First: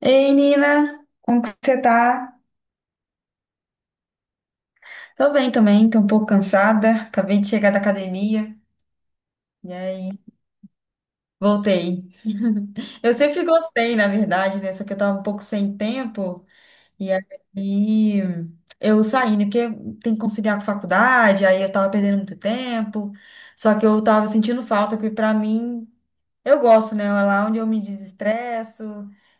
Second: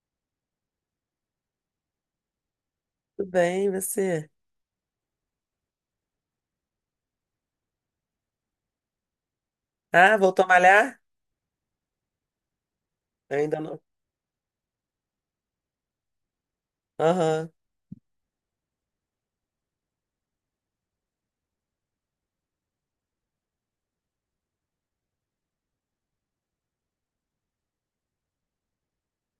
Ei, Nina, como que você tá? Tudo bem, e você? Tô bem também, tô um pouco cansada. Acabei de chegar da academia e aí Ah, voltou a malhar? voltei. Eu sempre Ainda não. gostei, na verdade, né? Só que eu tava um pouco sem tempo e Aham. aí eu saí, né? Porque tem que conciliar com a faculdade, aí eu tava perdendo muito tempo. Só que eu tava sentindo falta, que pra mim, eu gosto, né? É lá onde eu me desestresso.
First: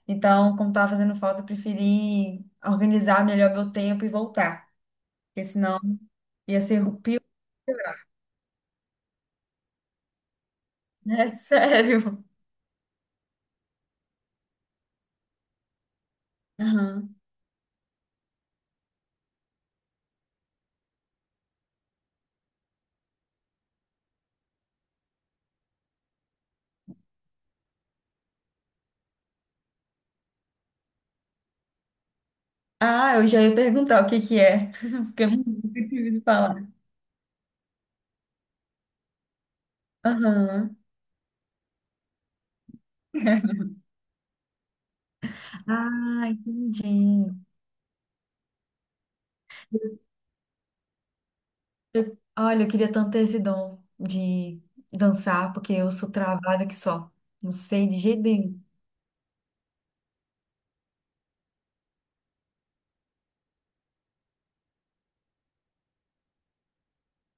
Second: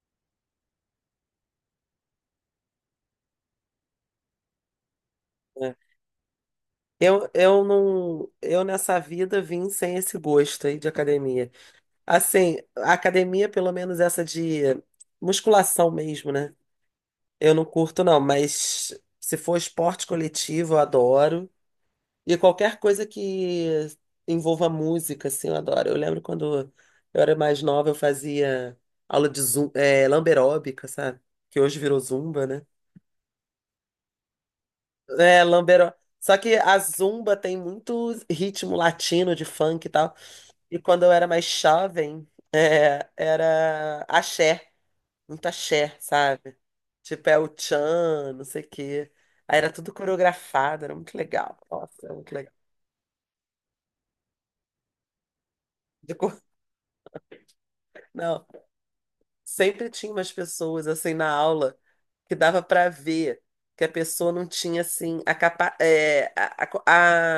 Então, como tava fazendo falta, eu preferi organizar melhor meu tempo e voltar. Porque É. senão ia ser o pior, Eu não, eu nessa vida vim sem esse gosto aí de né? academia. Sério. Assim, a academia, pelo menos essa de musculação mesmo, né? Aham. Eu não curto não, mas se for esporte coletivo, eu adoro. E qualquer coisa que envolva música, assim, eu adoro. Eu lembro quando eu era mais nova, eu fazia aula de lamberóbica, sabe? Que hoje virou zumba, né? Ah, eu já ia perguntar o que que é, porque eu É, nunca lambeiro. tive de Só que falar. a Zumba tem muito ritmo latino de funk e tal. Aham. E quando eu era mais jovem, era axé, muito axé, Ah, sabe? Tipo, entendi. é o tchan, não sei o quê. Aí era tudo coreografado, era muito legal. Nossa, era muito legal. Olha, eu queria tanto ter esse dom de dançar, porque eu sou De co- travada que só. Não sei de jeito Não, nenhum. sempre tinha umas pessoas assim na aula que dava pra ver que a pessoa não tinha assim a capa... é, a,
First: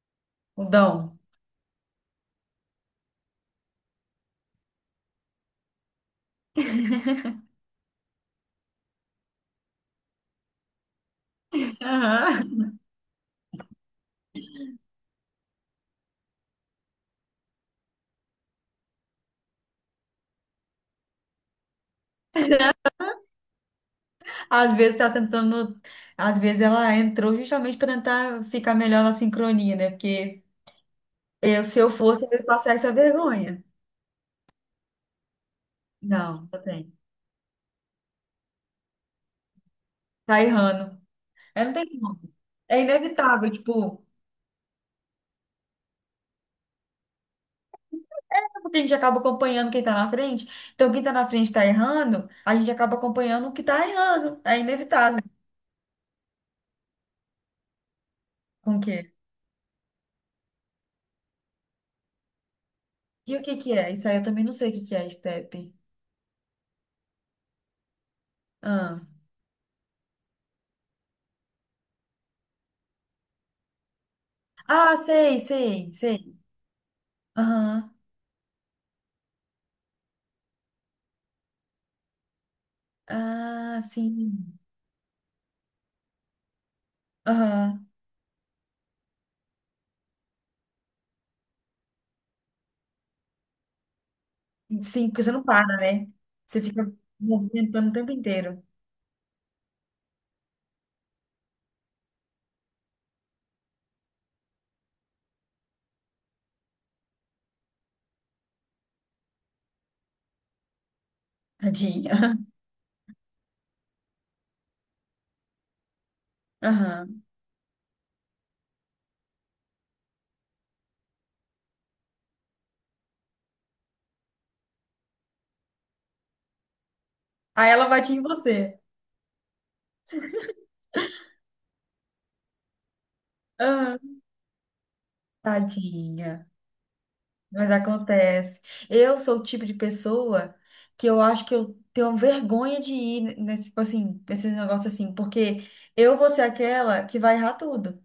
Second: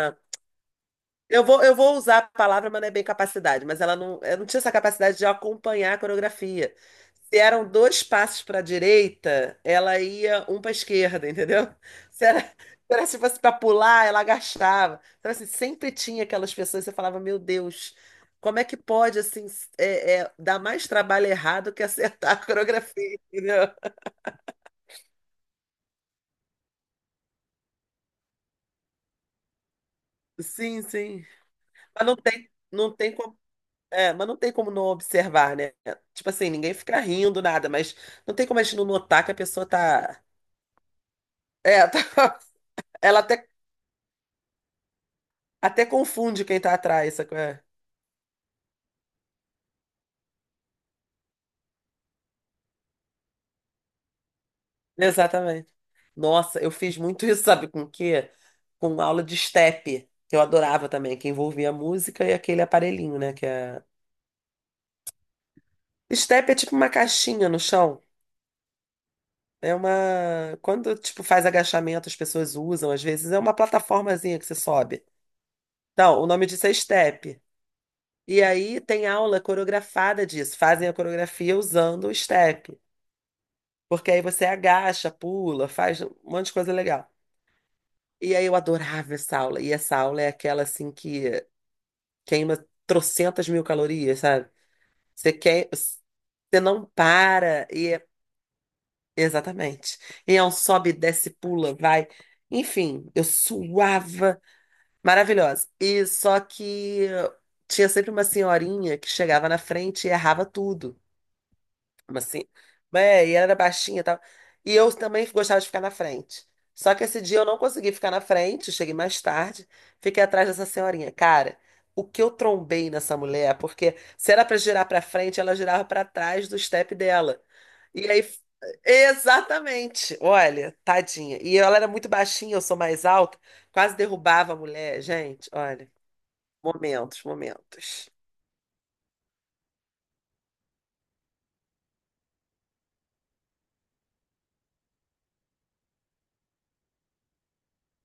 a, O dom. Eu vou usar a palavra, mas não é bem capacidade, mas ela não, eu não tinha essa capacidade de acompanhar a coreografia. Se eram dois passos para a direita, ela ia um para a esquerda, entendeu? Se era, se Aham. se fosse para pular, ela agachava. Então, assim, sempre tinha aquelas pessoas, você falava, meu Deus, como é que pode, assim, dar mais trabalho errado que acertar a coreografia, entendeu? Às vezes tá tentando. Às vezes ela entrou justamente para tentar ficar melhor na sincronia, né? Porque Sim, sim. eu, se eu Mas fosse, eu ia passar não essa tem como. vergonha. É, mas não tem como não observar, né? Tipo Não, assim, não ninguém tem. fica rindo, nada, mas não tem como a gente não notar que a pessoa tá. Tá errando. É, não É, tá- tem como. É ela até, inevitável, tipo, até confunde quem tá atrás, sacou? É. é porque a gente acaba acompanhando quem tá na frente. Então, quem tá na frente tá errando, a gente acaba acompanhando o que tá errando. É inevitável. Exatamente. Nossa, eu fiz muito isso, sabe com o quê? Com o quê? Com aula de step, que eu adorava também, que envolvia a música e aquele aparelhinho, E né? o Que que que é... é? Isso aí eu também não sei o que que é, step. Step é tipo uma caixinha no chão. Ah, É uma. Quando, tipo, faz agachamento, as pessoas usam, às vezes, é uma plataformazinha que você ah, sobe. sei, sei, Não, o sei. nome disso é step. Aham. E aí tem aula coreografada disso. Fazem a coreografia usando o step. Ah, Porque aí sim. você agacha, pula, faz um monte de coisa legal. Aham. E aí eu adorava essa aula. E essa aula é aquela assim que queima trocentas mil calorias, sabe? Sim, porque você não para, né? Você Você não fica para. Movimentando o tempo inteiro. Exatamente. E é um sobe, desce, pula, vai. Enfim, eu suava. Maravilhosa. E só que tinha sempre uma senhorinha que chegava na frente e errava tudo. Mas Tadinha. assim, e ela era baixinha e tal. E eu também gostava de ficar na frente. Só que esse Aham. dia eu não consegui ficar na frente, eu cheguei mais tarde, fiquei atrás dessa senhorinha. Cara, o que eu trombei nessa mulher, porque se era pra girar pra frente, ela girava pra trás do step dela. Aí ela E bate em aí, você. exatamente, olha, tadinha. E ela era muito baixinha, eu sou mais alta, quase Aham. derrubava a mulher, gente, olha, Tadinha. Mas momentos. acontece. Eu sou o tipo de pessoa que eu acho que eu tenho vergonha de ir nesse, tipo assim, nesses negócios assim, porque eu vou ser aquela que vai errar tudo.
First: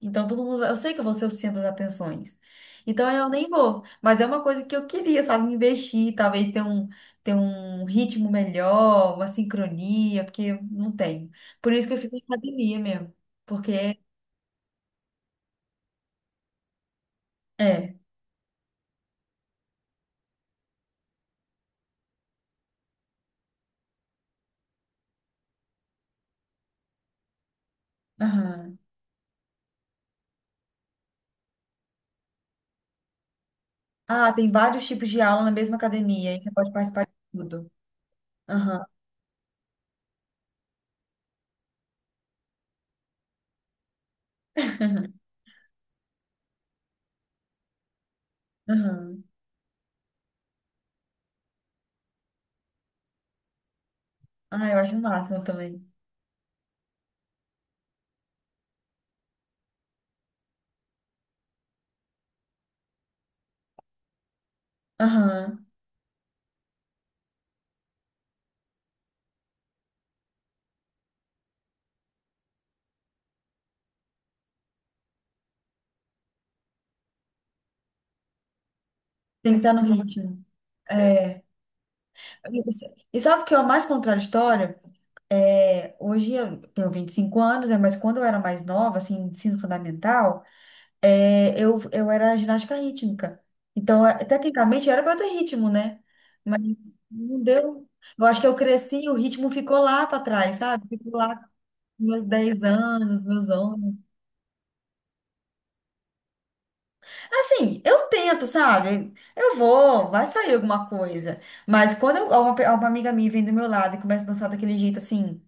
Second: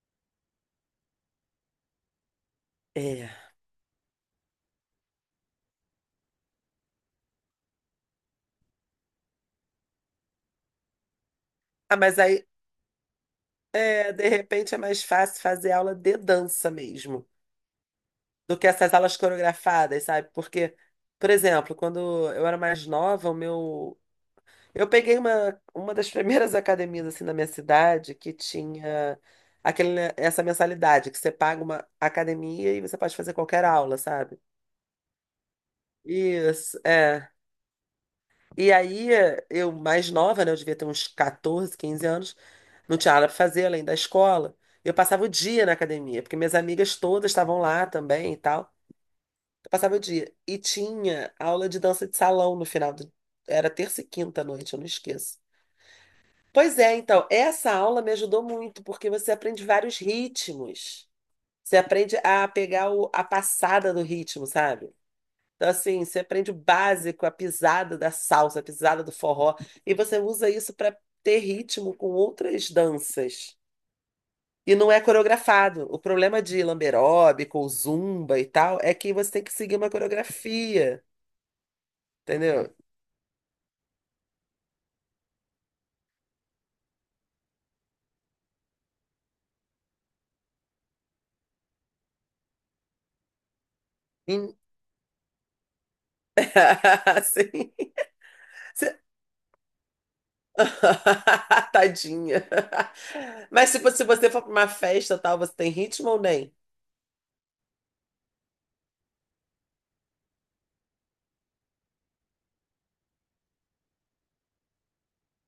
Então todo mundo, eu sei que eu vou ser o centro das atenções. Então eu É. nem vou, mas é uma coisa que eu queria, sabe, investir, talvez ter um ritmo melhor, uma sincronia, porque eu não tenho. Por isso que Ah, eu fico mas em aí. academia mesmo, porque É, de repente é mais fácil fazer aula de dança mesmo, é. do que essas aulas coreografadas, sabe? Porque, por exemplo, quando eu era mais nova, o meu. Eu peguei uma das primeiras academias assim na minha cidade que Aham. tinha aquele, né, essa mensalidade, que você paga uma academia e você pode fazer qualquer aula, Ah, sabe? tem vários tipos de aula na mesma academia, aí você pode Isso, participar de é. tudo. E Aham, aí, eu mais nova, né? Eu devia ter uns 14, 15 anos. Não tinha nada pra fazer além da escola. Eu passava o dia na academia, porque minhas amigas todas estavam lá também e tal. aham. Eu passava o dia. E tinha aula de dança de salão no final do... Era terça e quinta à Ah, noite, eu eu não acho o esqueço. máximo também. Pois é, então, essa aula me ajudou muito, porque você aprende vários ritmos. Você aprende a pegar o- a passada do ritmo, sabe? Aham. Então, assim, você aprende o básico, a pisada da salsa, a pisada do forró, e você usa isso para ter ritmo com outras danças. E não é coreografado. O problema de lamberóbico, ou zumba e tal, é que você tem que Tem que estar seguir no uma ritmo. coreografia, É. E entendeu? e sabe o que é o mais contraditório? É, hoje eu tenho 25 anos, né, mas quando eu era mais nova, assim, ensino fundamental, é, eu era ginástica rítmica. Então, é, Em- tecnicamente, era para eu ter ritmo, né? Mas não Assim, deu. Eu acho que eu você- cresci, o ritmo ficou lá para trás, sabe? Ficou lá com meus Tadinha. 10 anos, meus Mas tipo, 11. se você for para uma festa tal, você tem ritmo ou nem? Assim, eu tento, sabe? Eu vou, vai sair alguma coisa. Mas uma, uma amiga minha vem do meu lado e começa a dançar daquele jeito assim,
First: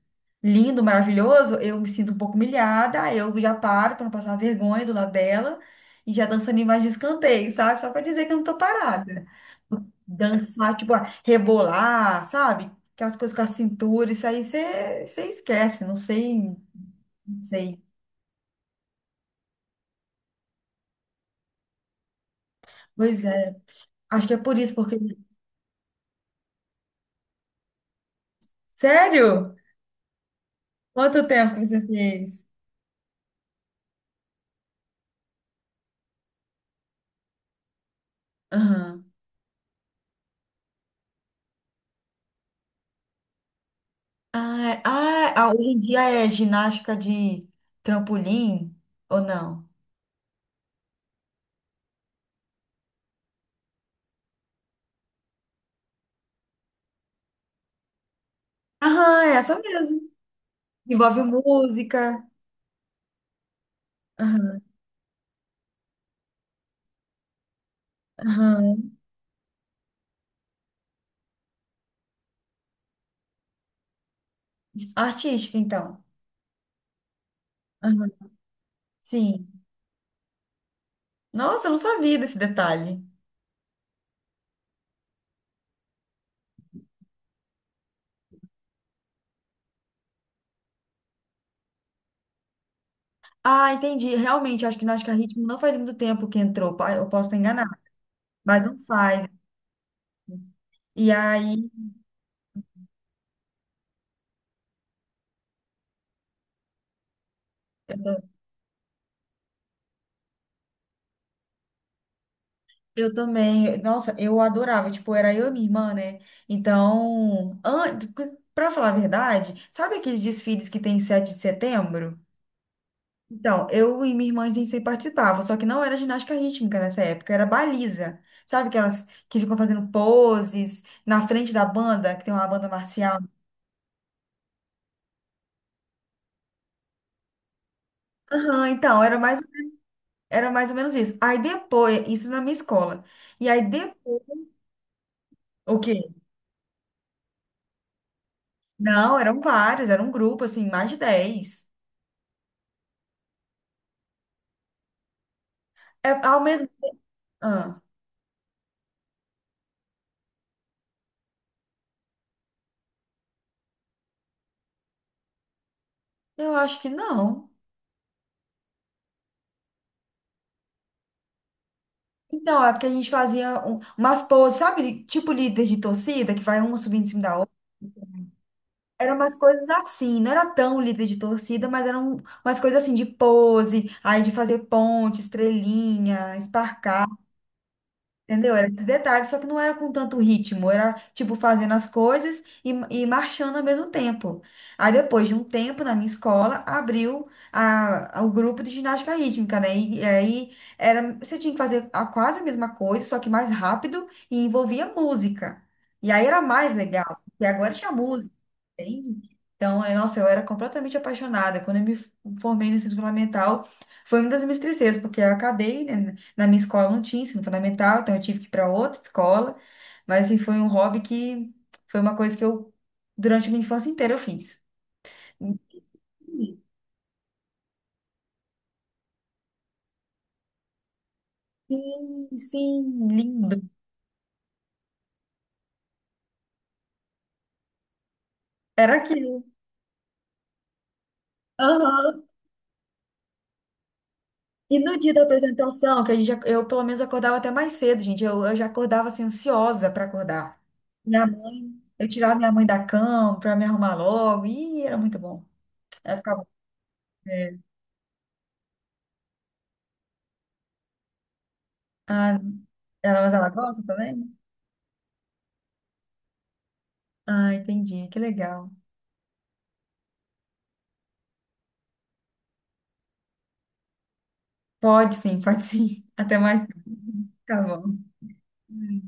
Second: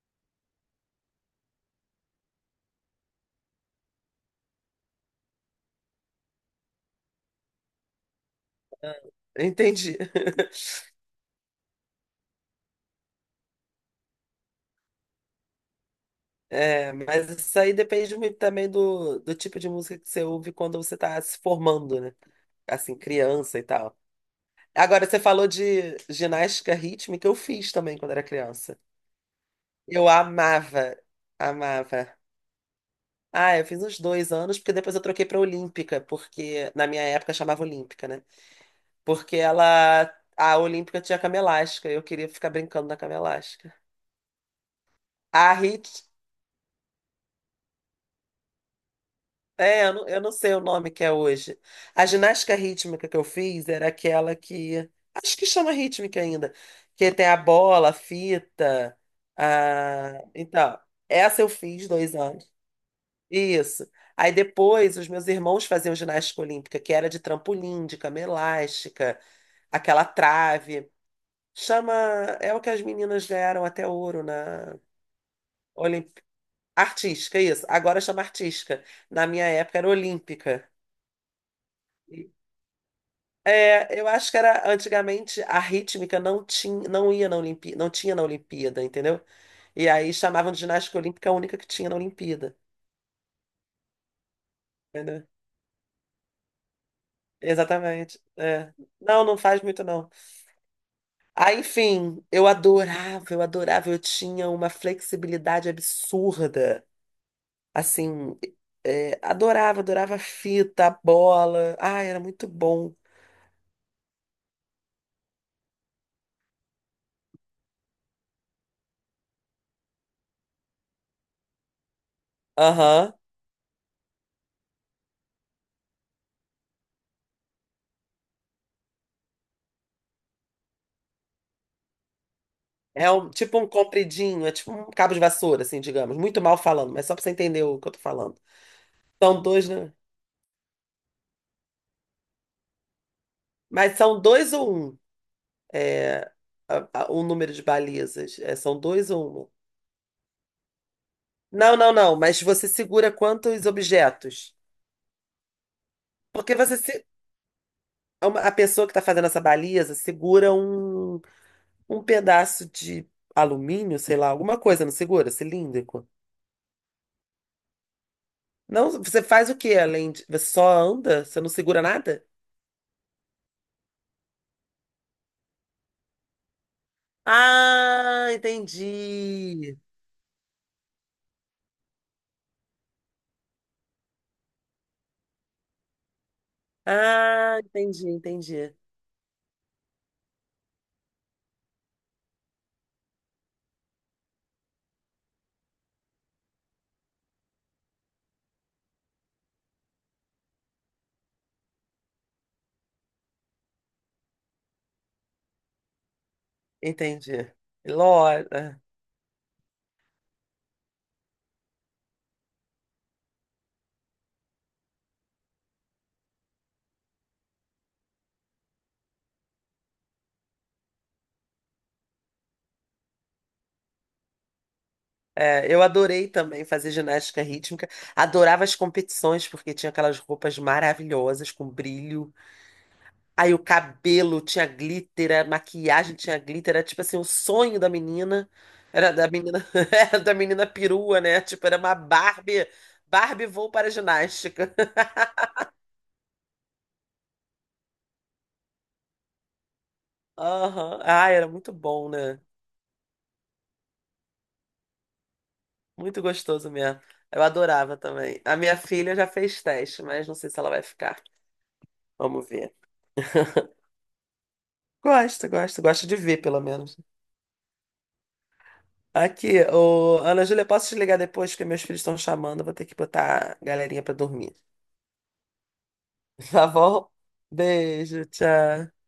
lindo, maravilhoso, eu me sinto um pouco humilhada, aí eu já paro pra não passar vergonha do lado dela e já dançando em mais de escanteio, sabe? Só pra dizer que eu não tô parada. Entendi. Dançar, tipo, ah, rebolar, sabe? Aquelas coisas com a cintura, isso aí você esquece, não sei, É, mas não isso aí sei. depende muito também do tipo de música que você ouve quando você está se formando, né? Assim, Pois é, criança e tal. acho que é por isso, porque. Agora, você falou de ginástica rítmica, eu fiz também quando era criança. Sério? Eu Quanto tempo você amava. fez? Ah, eu fiz uns 2 anos, porque depois eu troquei para Olímpica, porque na minha época chamava Olímpica, né? Aham. Porque ela, a Olímpica tinha cama elástica, eu queria ficar brincando na cama elástica. Ah, A hoje em rit dia é ginástica de trampolim ou não? É, eu não sei o nome que é hoje. A ginástica rítmica que eu fiz era aquela que. Acho que chama rítmica ainda. Que tem a bola, a fita. Aham, é essa mesmo. A... Então, Envolve essa eu fiz dois música. anos. Isso. Aí Aham, depois os meus irmãos faziam ginástica olímpica, que era de trampolim, de cama aham, elástica, aquela trave. Chama. É o que as meninas ganharam até ouro na. artística, então. Olimp... Artística, isso. Agora Aham. chama artística. Na minha Sim. época era olímpica. Nossa, eu não sabia desse detalhe. É, eu acho que era antigamente a rítmica não tinha, não ia na Olimpíada, não tinha na Olimpíada, entendeu? E aí chamavam de ginástica olímpica a única que tinha na Olimpíada, Ah, entendi. Realmente, acho que ginástica entendeu? rítmica não faz muito tempo que entrou. Eu posso estar enganada, Exatamente. mas É. não Não, faz. não faz muito não. E Aí, aí enfim, eu adorava, eu tinha uma flexibilidade absurda. Assim, adorava, adorava a fita, a bola. Ai, era muito bom. eu também, nossa, eu adorava, tipo, era eu e minha irmã, né? Então, an... Pra falar a verdade, sabe aqueles desfiles que tem em 7 de setembro? Aham. Então, eu e minha irmã, a gente sempre participava, só que não era ginástica rítmica nessa época, era baliza. Sabe aquelas que ficam fazendo poses na frente da banda, que tem uma banda É marcial? um, tipo um compridinho, é tipo um cabo de vassoura, assim, digamos. Muito mal falando, mas só pra você entender o que eu tô falando. Aham, então, era mais, São dois, né? era mais ou menos isso. Aí depois, isso na minha escola. E aí Mas são depois, dois ou um, o quê? é, o número de balizas. É, são dois Não, ou eram uma. vários, era um grupo, assim, mais de 10. Não, não, não, mas você segura quantos objetos? É, ao Porque mesmo. você se, Ah, é uma- a pessoa que está fazendo essa baliza segura um, um pedaço de alumínio, sei lá, alguma coisa, não segura? Cilíndrico? eu acho que não. Não, você faz o quê além de. Você só anda? Você não segura nada? Então, é porque a gente fazia umas poses, sabe? Tipo líder de torcida, que vai uma subindo em cima da outra. Ah, Eram umas coisas entendi. assim, não era tão líder de torcida, mas eram umas coisas assim de pose, aí de fazer ponte, estrelinha. Ah, Entendeu? Era entendi. esses detalhes, só que não era com tanto ritmo, era tipo fazendo as coisas e marchando ao mesmo tempo. Aí depois de um tempo na minha escola, abriu a, o grupo de ginástica rítmica, né? E aí era, você tinha que fazer a, quase a mesma coisa, só que mais rápido e envolvia música. E aí era mais legal, porque Entendi. agora tinha música. Lora. Entende? Então, é, nossa, eu era completamente apaixonada. Quando eu me formei no ensino fundamental, foi uma das minhas tristezas, porque eu acabei, né, na minha escola não tinha ensino fundamental, então eu tive que ir para outra escola. Mas, assim, foi um hobby que foi uma coisa que eu, durante a minha infância inteira, eu fiz. É, eu adorei também fazer ginástica rítmica. Adorava as competições, porque tinha aquelas roupas maravilhosas, com Sim, brilho. sim, Aí o lindo. cabelo tinha glitter, a maquiagem tinha glitter. Era tipo assim, o sonho da menina. Era Era da aquilo. menina, era da menina perua, né? Tipo, era uma Aham. Barbie. Barbie vou para a ginástica. E no dia da apresentação, que a gente, eu pelo menos acordava até mais cedo, gente. Eu já acordava assim, ansiosa para acordar. Aham. Minha Ah, era muito mãe, eu bom, tirava né? minha mãe da cama para me arrumar logo. E era muito bom. Ela Muito ficava. gostoso mesmo. Eu É. adorava também. A minha filha já fez teste, mas não sei se ela vai ficar. Ah, Vamos ver. ela, mas ela gosta também? Gosto de ver, pelo menos. Ah, entendi. Que legal. Aqui, ô, Ana Júlia, posso te ligar depois, porque meus filhos estão chamando, eu vou ter que botar a galerinha pra dormir. Pode sim, pode sim. Até mais Tá tarde. bom? Tá bom. Beijo, tchau.